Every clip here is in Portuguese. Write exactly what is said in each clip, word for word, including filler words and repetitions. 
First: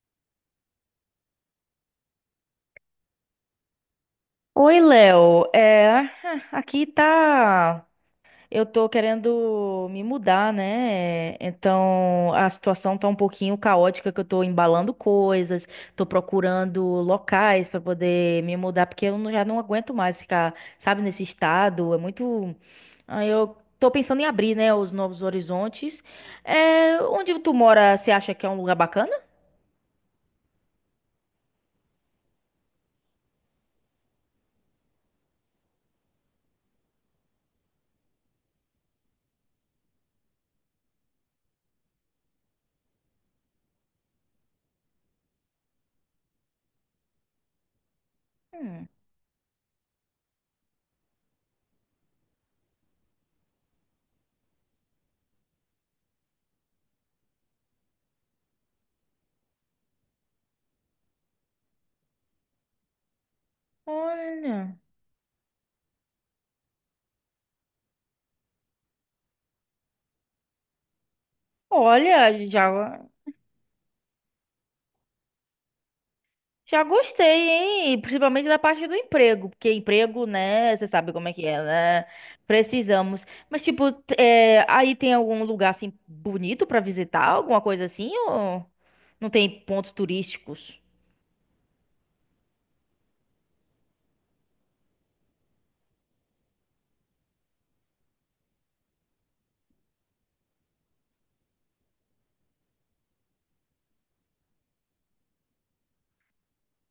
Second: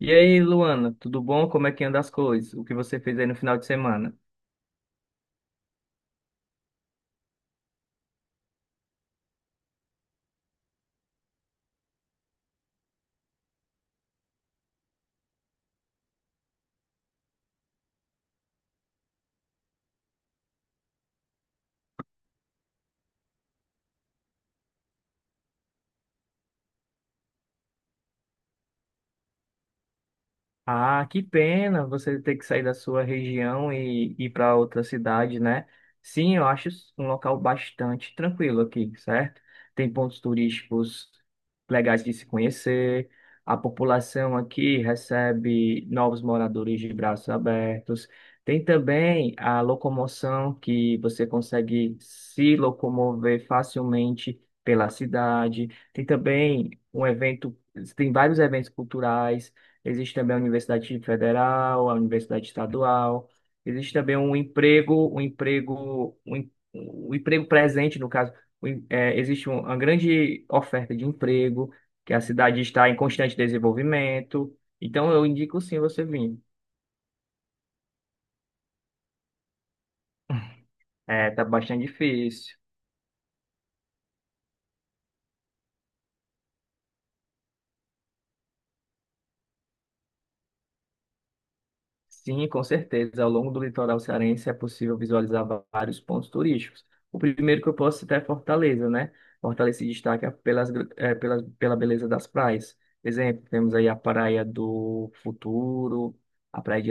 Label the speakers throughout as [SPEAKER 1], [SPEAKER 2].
[SPEAKER 1] E aí, Luana, tudo bom? Como é que anda as coisas? O que você fez aí no final de semana?
[SPEAKER 2] Oi, Léo. É, ah, aqui tá. Eu tô querendo me mudar, né? Então a situação tá um pouquinho caótica, que eu tô embalando coisas, tô procurando locais pra poder me mudar, porque eu não- já não aguento mais ficar, sabe, nesse estado. É muito. Aí eu tô pensando em abrir, né, os novos horizontes. É, onde tu mora, você acha que é um lugar bacana?
[SPEAKER 1] Ah, que pena você ter que sair da sua região e ir para outra cidade, né? Sim, eu acho um local bastante tranquilo aqui, certo? Tem pontos turísticos legais de se conhecer, a população aqui recebe novos moradores de braços abertos. Tem
[SPEAKER 2] Hum,
[SPEAKER 1] também a locomoção que você consegue se locomover facilmente pela cidade. Tem também um evento, tem vários eventos culturais. Existe também a Universidade Federal, a Universidade Estadual. Existe também um
[SPEAKER 2] olha.
[SPEAKER 1] emprego, um emprego, um, em- um emprego presente, no caso. Um em- é, existe um- uma grande oferta de emprego, que a
[SPEAKER 2] Olha,
[SPEAKER 1] cidade está em
[SPEAKER 2] já.
[SPEAKER 1] constante desenvolvimento. Então, eu indico sim você vir.
[SPEAKER 2] Já gostei, hein? Principalmente da parte do emprego, porque emprego, né? Você sabe como
[SPEAKER 1] É,
[SPEAKER 2] é que
[SPEAKER 1] tá
[SPEAKER 2] é,
[SPEAKER 1] bastante
[SPEAKER 2] né?
[SPEAKER 1] difícil.
[SPEAKER 2] Precisamos. Mas, tipo, t- é, aí tem algum lugar assim bonito pra visitar, alguma coisa assim? Ou não tem pontos turísticos?
[SPEAKER 1] Sim, com certeza. Ao longo do litoral cearense é possível visualizar va- vários pontos turísticos. O primeiro que eu posso citar é Fortaleza, né? Fortaleza se destaca pelas, gr- eh, pelas, pela beleza das praias. Exemplo, temos aí a Praia do Futuro, a Praia de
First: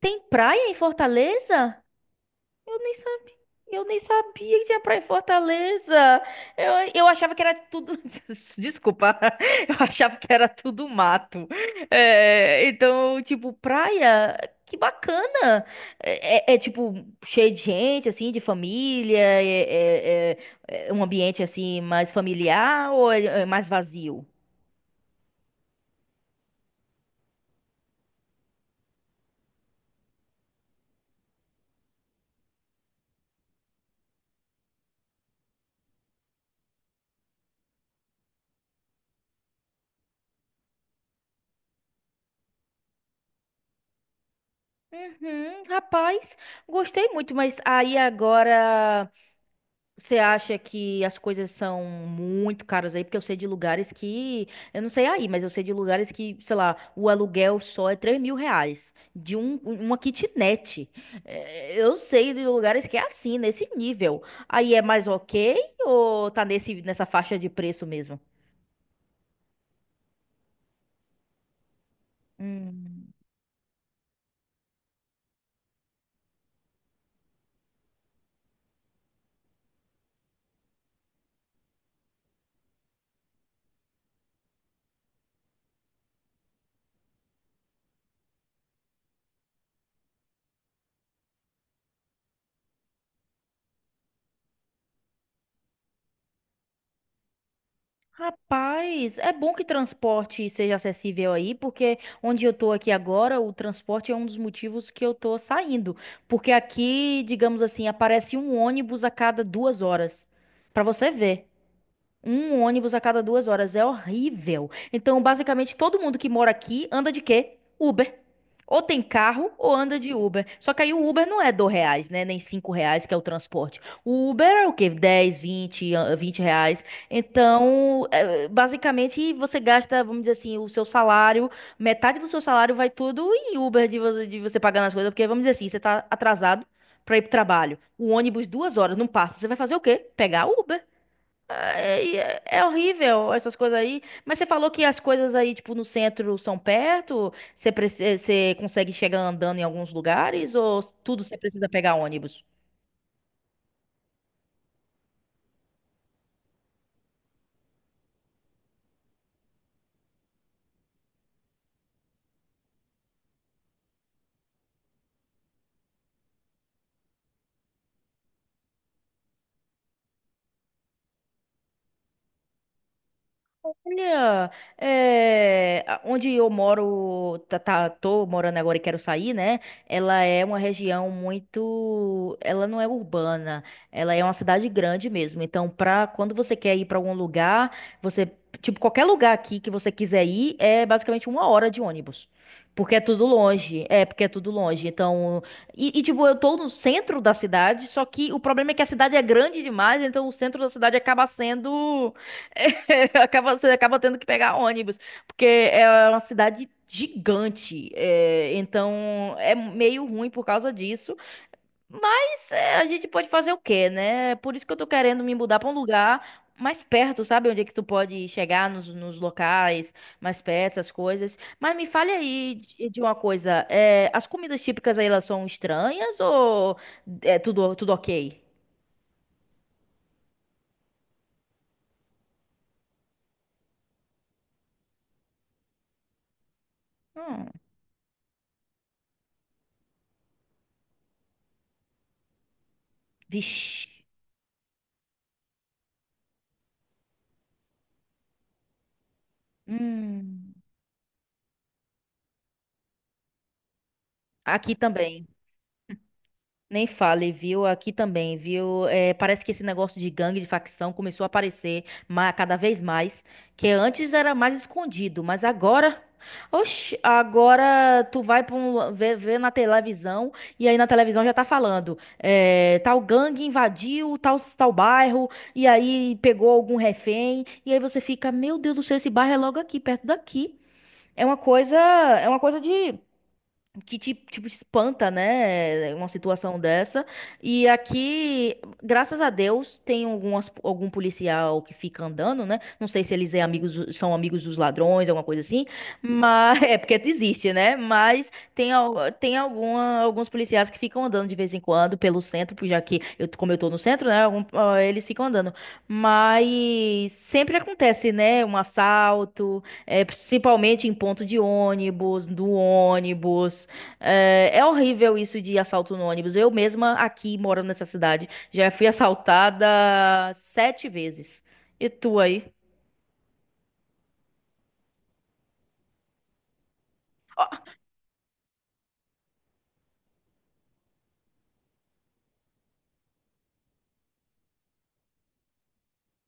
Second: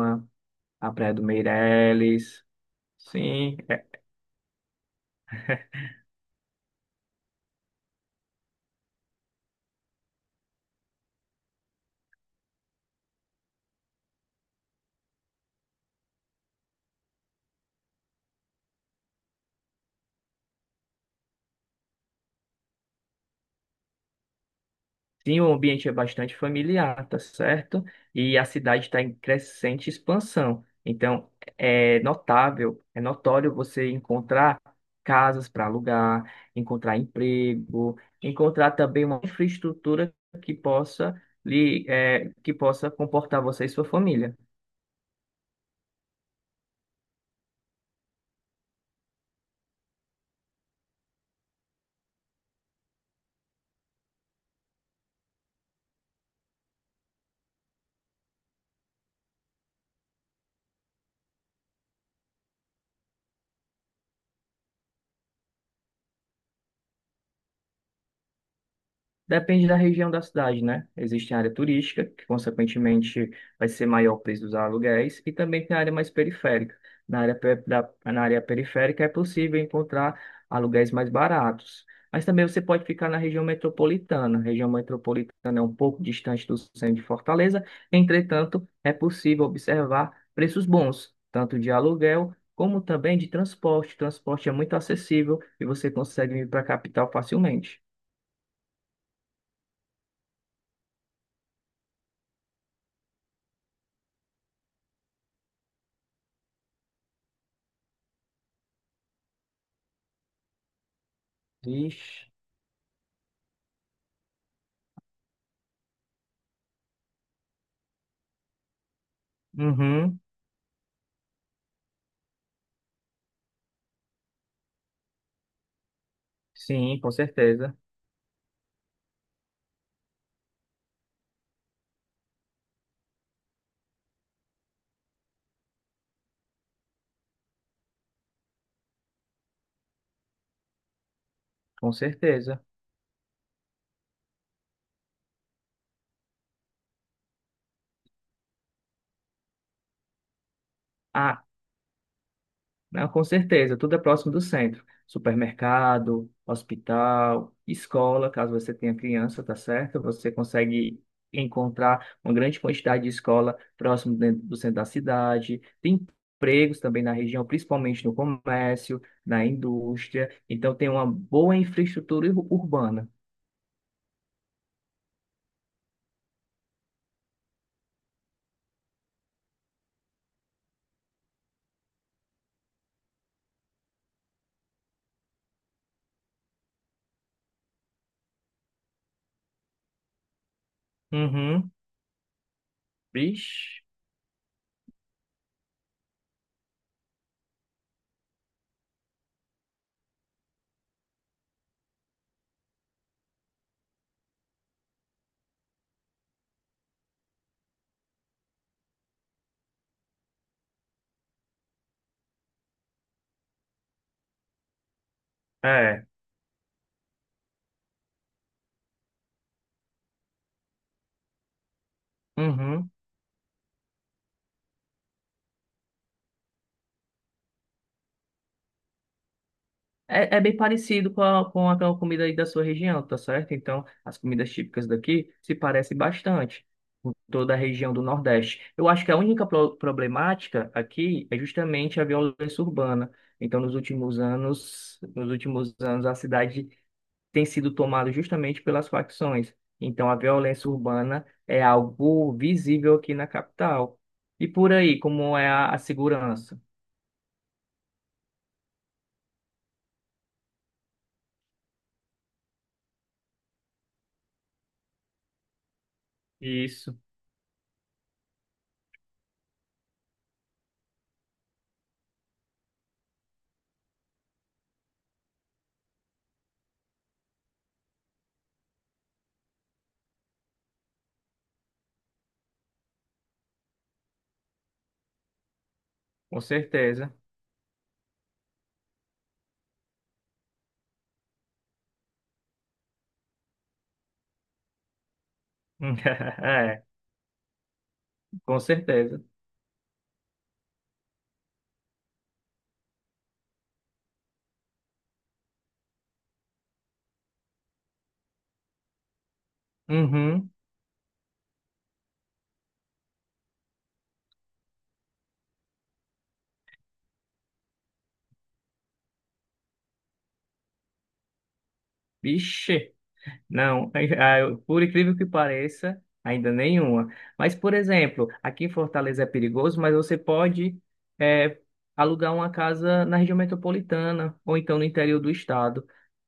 [SPEAKER 2] Tem praia em
[SPEAKER 1] a Praia do
[SPEAKER 2] Fortaleza?
[SPEAKER 1] Meireles.
[SPEAKER 2] Eu nem sabia.
[SPEAKER 1] Sim,
[SPEAKER 2] Eu nem sabia que tinha praia em Fortaleza. Eu, eu achava que era tudo. Desculpa. Eu achava que era tudo mato. É, então, tipo, praia, que bacana. É, é- é, tipo, cheio de gente, assim, de família. É, é- é- É um ambiente, assim, mais familiar ou é é mais vazio?
[SPEAKER 1] sim, o ambiente é bastante familiar, tá certo? E a cidade está em crescente expansão. Então, é notável, é notório você encontrar casas para alugar, encontrar emprego, encontrar também uma infraestrutura que possa lhe, é, que possa comportar você e sua família.
[SPEAKER 2] Uhum, rapaz, gostei muito, mas aí agora. Você acha que as coisas são muito caras aí? Porque eu sei de lugares que. Eu não sei aí, mas eu sei de lugares que, sei lá, o aluguel só é três mil reais de um, uma kitnet. É, eu sei de lugares que é assim, nesse nível. Aí é mais ok ou tá nesse, nessa faixa de preço mesmo?
[SPEAKER 1] Depende da região da cidade, né? Existe a área turística, que
[SPEAKER 2] Hum.
[SPEAKER 1] consequentemente vai ser maior o preço dos aluguéis, e também tem a área mais periférica. Na área, pe- da, na área periférica é possível encontrar aluguéis mais baratos. Mas também você pode ficar na região metropolitana. A região metropolitana é um pouco distante do centro de Fortaleza, entretanto, é possível observar preços bons, tanto de aluguel como também de transporte. O transporte é muito acessível e você consegue vir para a capital facilmente.
[SPEAKER 2] Rapaz, é bom que transporte seja acessível aí, porque onde eu tô aqui agora, o transporte é um dos motivos que eu tô saindo. Porque aqui, digamos assim, aparece um ônibus a cada duas horas. Pra você ver.
[SPEAKER 1] Vixe.
[SPEAKER 2] Um ônibus a cada duas horas é horrível. Então, basicamente, todo mundo que mora aqui anda de quê? Uber. Ou tem carro ou anda de
[SPEAKER 1] Uhum,
[SPEAKER 2] Uber. Só que aí o Uber não é dois reais, né? Nem cinco reais, que é o transporte. O Uber é o quê? Dez, vinte, ah, vinte reais.
[SPEAKER 1] sim, com certeza,
[SPEAKER 2] Então, é, basicamente, você gasta, vamos dizer assim, o seu salário, metade do seu salário vai tudo em Uber de você, de você pagar nas coisas. Porque, vamos dizer assim, você tá atrasado pra ir pro trabalho. O ônibus duas horas não passa. Você vai fazer o quê? Pegar Uber.
[SPEAKER 1] com
[SPEAKER 2] É, é-
[SPEAKER 1] certeza.
[SPEAKER 2] é horrível essas coisas aí. Mas você falou que as coisas aí, tipo, no centro são perto? Você, preci- você consegue chegar andando em alguns lugares? Ou tudo você
[SPEAKER 1] Ah,
[SPEAKER 2] precisa pegar ônibus?
[SPEAKER 1] não, com certeza, tudo é próximo do centro. Supermercado, hospital, escola, caso você tenha criança, tá certo? Você consegue encontrar uma grande quantidade de escola próximo dentro do centro da cidade. Tem empregos também na região, principalmente no comércio, na indústria. Então tem uma boa infraestrutura ur- urbana.
[SPEAKER 2] Olha, é, a- onde eu moro, tá, tá- tô morando agora e quero sair, né? Ela é uma região muito, ela não é urbana, ela é uma cidade grande mesmo. Então, pra quando você quer ir pra algum lugar, você, tipo, qualquer lugar aqui que você quiser ir, é basicamente uma hora
[SPEAKER 1] Uhum,
[SPEAKER 2] de ônibus. Porque é tudo
[SPEAKER 1] vixe,
[SPEAKER 2] longe, é, porque é tudo longe. Então, e, e, tipo, eu tô no centro da cidade, só que o problema é que a cidade é grande demais, então o centro da cidade acaba sendo acaba, você acaba tendo que pegar ônibus, porque é uma cidade gigante, é, então é meio ruim por causa disso, mas é, a gente pode fazer o quê, né? Por isso que eu tô querendo me mudar pra um
[SPEAKER 1] é.
[SPEAKER 2] lugar mais perto, sabe? Onde é que tu pode chegar nos, nos locais mais perto, essas coisas. Mas me fale aí de,
[SPEAKER 1] Uhum.
[SPEAKER 2] de uma coisa, é, as comidas típicas aí elas são estranhas ou é tudo, tudo ok?
[SPEAKER 1] É, é bem parecido com a, com a, com a comida aí da sua região, tá certo? Então, as comidas típicas daqui se parecem bastante com
[SPEAKER 2] Hum,
[SPEAKER 1] toda a região do Nordeste. Eu acho que a única pro- problemática aqui é justamente a violência urbana. Então, nos
[SPEAKER 2] vixe.
[SPEAKER 1] últimos anos, nos últimos anos, a cidade tem sido tomada justamente pelas facções. Então, a
[SPEAKER 2] Hum,
[SPEAKER 1] violência urbana é algo visível aqui na capital. E por
[SPEAKER 2] aqui
[SPEAKER 1] aí,
[SPEAKER 2] também.
[SPEAKER 1] como é a, a segurança?
[SPEAKER 2] Nem fale, viu? Aqui também, viu? É, parece que esse negócio de gangue, de facção, começou a aparecer ma- cada vez mais. Que antes era mais escondido, mas agora.
[SPEAKER 1] Isso,
[SPEAKER 2] Oxi, agora tu vai pra um, lu- ver, ver na televisão e aí na televisão já tá falando. É, tal gangue invadiu tal, tal bairro e aí pegou algum refém. E aí você fica, meu Deus do céu, esse bairro é logo aqui, perto daqui. É uma coisa, é uma coisa de que te, tipo, espanta, né? Uma
[SPEAKER 1] com
[SPEAKER 2] situação dessa.
[SPEAKER 1] certeza.
[SPEAKER 2] E aqui, graças a Deus, tem algumas, algum policial que fica andando, né? Não sei se eles é amigos, são amigos dos ladrões, alguma coisa assim. Mas é
[SPEAKER 1] É.
[SPEAKER 2] porque existe, né? Mas
[SPEAKER 1] Com
[SPEAKER 2] tem, al-
[SPEAKER 1] certeza.
[SPEAKER 2] tem alguma, alguns policiais que ficam andando de vez em quando pelo centro, porque já que eu, como eu tô no centro, né? Algum- ah, eles ficam andando. Mas sempre acontece, né? Um assalto, é,
[SPEAKER 1] Uhum.
[SPEAKER 2] principalmente em ponto de ônibus, do ônibus. É, é horrível isso de assalto no ônibus. Eu mesma, aqui, morando nessa cidade, já fui assaltada sete vezes. E tu aí?
[SPEAKER 1] Vixe. Não, ah, eu- por incrível que pareça, ainda nenhuma.
[SPEAKER 2] Ó,
[SPEAKER 1] Mas, por exemplo, aqui em Fortaleza é perigoso, mas você pode eh, alugar uma casa na região metropolitana ou então no interior do estado.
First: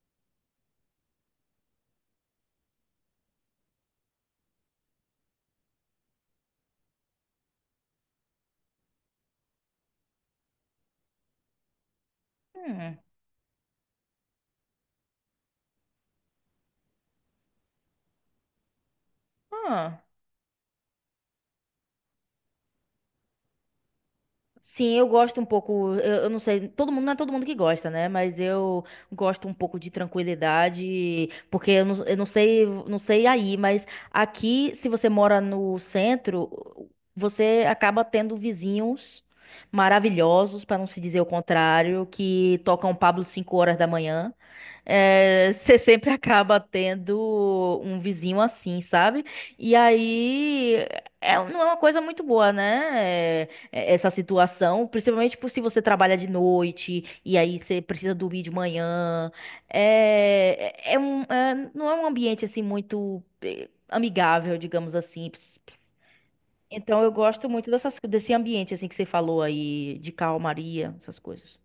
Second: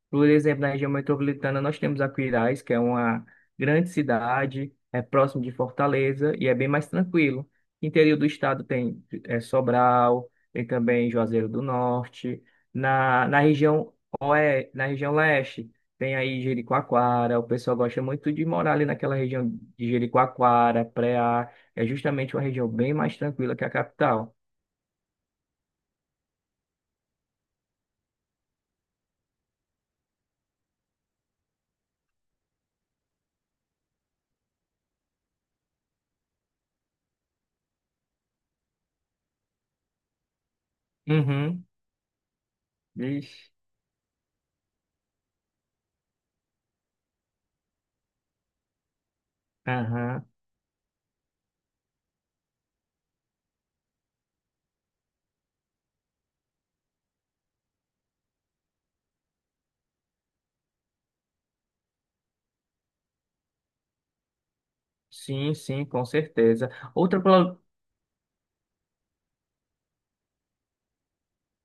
[SPEAKER 1] Por exemplo, na região metropolitana, nós temos Aquiraz, que é uma grande cidade, é próximo de Fortaleza e é bem mais tranquilo. Interior do estado tem é, Sobral, tem também Juazeiro do Norte.
[SPEAKER 2] hum,
[SPEAKER 1] Na, na região oe, na região leste, tem aí Jericoacoara. O pessoal gosta muito de morar ali naquela região de
[SPEAKER 2] ah.
[SPEAKER 1] Jericoacoara, Preá é justamente uma região bem mais tranquila que a capital.
[SPEAKER 2] Sim, eu gosto um pouco, eu, eu não sei, todo mundo, não é todo mundo que gosta, né? Mas eu gosto um pouco de tranquilidade, porque eu não, eu não sei, não sei aí, mas aqui, se você mora no centro, você acaba tendo vizinhos maravilhosos, para não se dizer o
[SPEAKER 1] Uhum.
[SPEAKER 2] contrário, que tocam Pablo
[SPEAKER 1] Ixi.
[SPEAKER 2] cinco horas da manhã. É, você sempre acaba tendo um vizinho assim, sabe? E
[SPEAKER 1] Aham.
[SPEAKER 2] aí, é, não é uma coisa muito boa, né? É, essa situação, principalmente por se você trabalha de noite e aí você precisa dormir de manhã. É, é é um, é- não é um ambiente assim muito eh, amigável, digamos assim.
[SPEAKER 1] Sim,
[SPEAKER 2] Ps- ps.
[SPEAKER 1] sim, com certeza.
[SPEAKER 2] Então eu
[SPEAKER 1] Outra,
[SPEAKER 2] gosto
[SPEAKER 1] pro-
[SPEAKER 2] muito dessas, co- desse ambiente assim que você falou aí de calmaria, essas coisas.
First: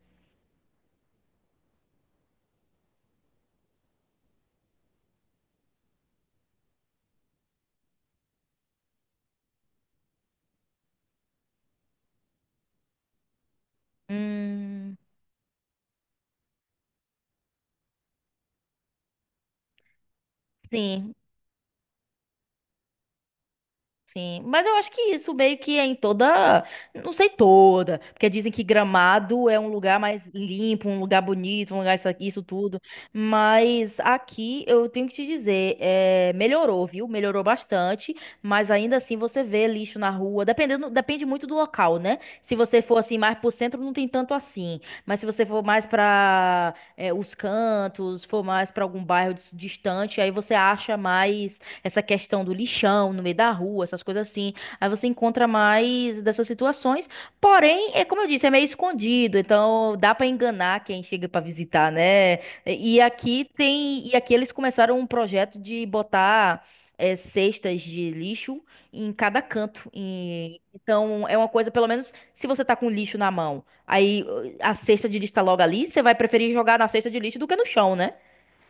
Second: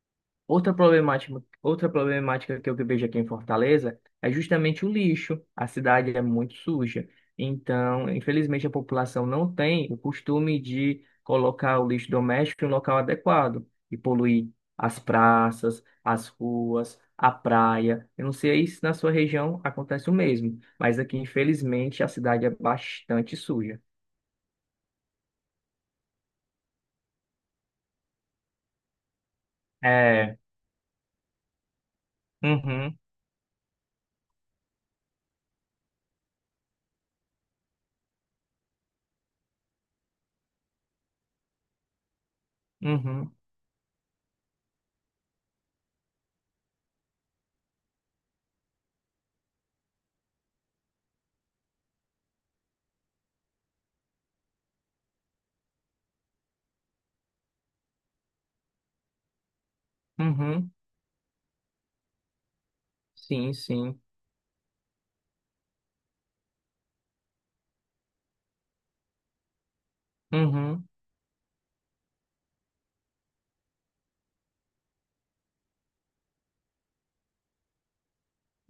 [SPEAKER 1] Outra problemática, outra problemática que eu vejo aqui em Fortaleza é justamente o lixo. A cidade é muito suja. Então, infelizmente, a população não tem o costume de colocar o lixo doméstico em um local adequado e poluir
[SPEAKER 2] Hum,
[SPEAKER 1] as praças, as ruas, a praia. Eu não sei se na sua região acontece o mesmo, mas
[SPEAKER 2] sim.
[SPEAKER 1] aqui, infelizmente, a cidade é bastante suja.
[SPEAKER 2] Sim, mas eu acho que isso meio que é em toda, não sei toda, porque dizem que Gramado é um lugar mais
[SPEAKER 1] É.
[SPEAKER 2] limpo, um lugar bonito, um lugar isso, aqui, isso tudo,
[SPEAKER 1] Uhum,
[SPEAKER 2] mas aqui eu tenho que te dizer, é, melhorou, viu? Melhorou bastante, mas ainda assim você vê lixo na rua, dependendo, depende muito do local, né? Se você for assim
[SPEAKER 1] uhum,
[SPEAKER 2] mais pro centro, não tem tanto assim, mas se você for mais pra, é, os cantos, for mais pra algum bairro dis- distante, aí você acha mais essa questão do lixão no meio da rua, essas coisas assim. Aí você encontra mais dessas situações. Porém, é como eu disse, é meio escondido, então dá pra
[SPEAKER 1] uhum.
[SPEAKER 2] enganar quem chega pra visitar, né? E aqui
[SPEAKER 1] Sim, sim.
[SPEAKER 2] tem, e aqui eles começaram um projeto de botar eh, cestas de lixo em cada canto. E-
[SPEAKER 1] Uhum,
[SPEAKER 2] então é uma coisa, pelo menos, se você tá com lixo na mão, aí uh, a cesta de lixo tá logo ali, você vai preferir jogar na cesta de lixo do que no chão, né?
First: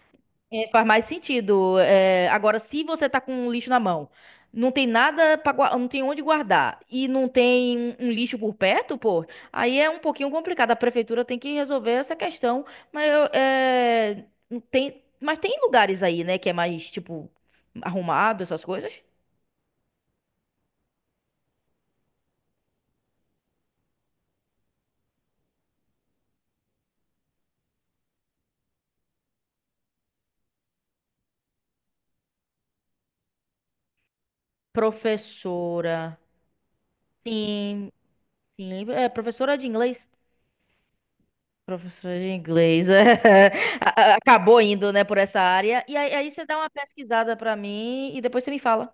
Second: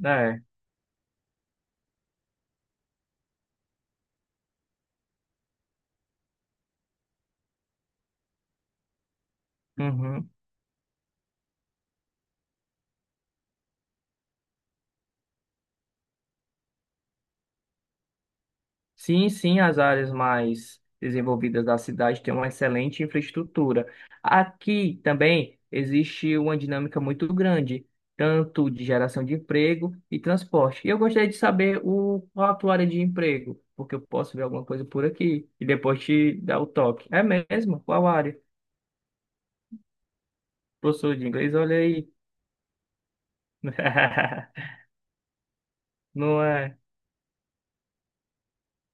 [SPEAKER 1] é.
[SPEAKER 2] É, faz mais sentido. É, agora, se você tá com um lixo na mão, não tem nada para não tem onde guardar e não tem um um lixo por perto, pô, aí é um pouquinho
[SPEAKER 1] Uhum.
[SPEAKER 2] complicado. A prefeitura tem que resolver essa questão, mas eu, é, não tem, mas tem lugares aí, né, que é mais tipo arrumado, essas coisas.
[SPEAKER 1] Sim, sim, as áreas mais desenvolvidas da cidade têm uma excelente infraestrutura. Aqui também existe uma dinâmica muito grande, tanto de geração de emprego e transporte. E eu gostaria de saber o, qual a tua área de emprego, porque eu posso ver alguma coisa por aqui e depois
[SPEAKER 2] Professora,
[SPEAKER 1] te dar o toque. É mesmo?
[SPEAKER 2] sim,
[SPEAKER 1] Qual área?
[SPEAKER 2] sim, é professora de inglês.
[SPEAKER 1] Professor de inglês, olha aí.
[SPEAKER 2] Professora de inglês. É. A- a- Acabou indo, né, por essa área. E aí, aí
[SPEAKER 1] Não
[SPEAKER 2] você dá uma
[SPEAKER 1] é?
[SPEAKER 2] pesquisada pra mim e depois você me fala.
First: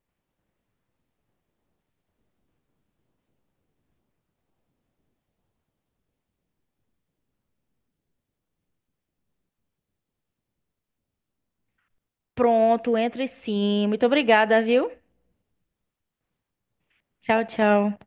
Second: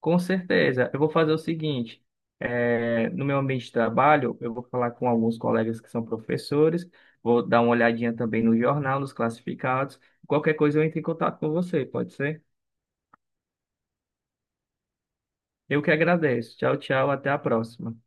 [SPEAKER 1] Com certeza. Eu vou fazer o seguinte: eh, no meu ambiente de trabalho, eu vou falar com alguns colegas que são professores, vou dar uma olhadinha também no jornal, nos classificados. Qualquer coisa eu entro em contato com você, pode ser?
[SPEAKER 2] Pronto, entre sim. Muito obrigada, viu?
[SPEAKER 1] Eu que agradeço. Tchau, tchau, até a
[SPEAKER 2] Tchau,
[SPEAKER 1] próxima.
[SPEAKER 2] tchau.